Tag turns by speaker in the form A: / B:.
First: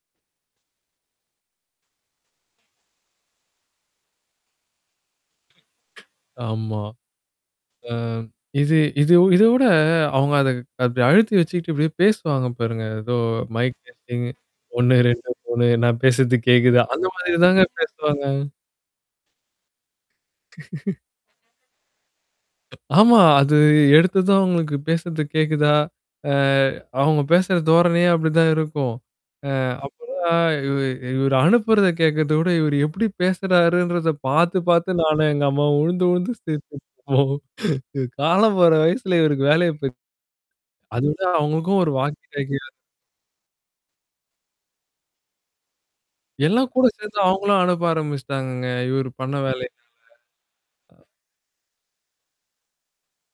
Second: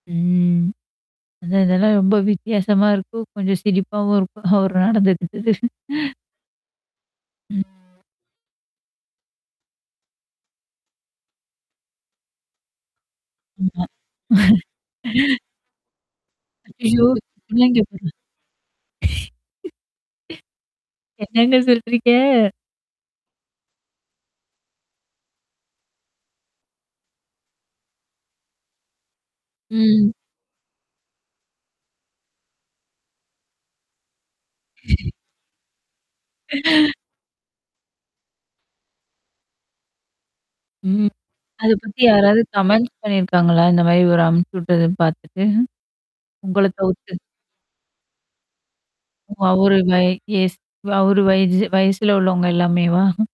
A: ம். அதான் இதெல்லாம் ரொம்ப வித்தியாசமா இருக்கும். கொஞ்சம் சிரிப்பாவும் இருக்கும், அவர் நடந்துக்கிட்டது.
B: ஆமா. அ இது இது இத விட அவங்க அத அப்டி அழுத்தி வச்சுட்டு பேசுவாங்க பாருங்க. ஏதோ மைக்
A: ஆமா.
B: டெஸ்டிங் ஒண்ணு ரெண்டு மூணு நான் பேசுறது கேக்குதா? அந்த
A: ஐயயோ! [unintelligible]
B: மாதிரி தாங்க பேசுவாங்க.
A: என்னங்க சொல்றீங்க?
B: ஆமா, அது எடுத்ததும் உங்களுக்கு பேசுறது கேக்குதா? அ அவங்க பேசுற தோரணையே அப்டிதான் இருக்கும். ஆ அப்ப.
A: ம்.
B: ஆ இ இவரு அனுப்புறத கேட்கறத விட இவரு எப்படி பேசுறாருன்றத பாத்து பாத்து நானும் எங்க அம்மாவும் உழுந்து உழுந்து சிரிப்போம். இ காலம் போற வயசுல இவருக்கு வேலைய. [unintelligible] அது
A: ம்.
B: விட
A: அத
B: அவங்களுக்கும் ஒரு
A: பத்தி யாராவது
B: வாக்கிடாக்கிய.
A: கமெண்ட்ஸ் பண்ணியிருக்காங்களா? இந்த மாரி இவரு அனுப்புச்சு விட்டத பாத்துட்டு. உங்கள
B: எல்லாம் கூட
A: தவுத்து.
B: சேர்ந்து அவங்களும் அனுப்ப ஆரம்பிச்சுட்டாங்கங்க. இவரு
A: ஓ!
B: பண்ண
A: அவரு
B: வேலையினால.
A: வய ஏஜ் அவரு வயச வயசுல உள்ளவங்க எல்லாமேவா?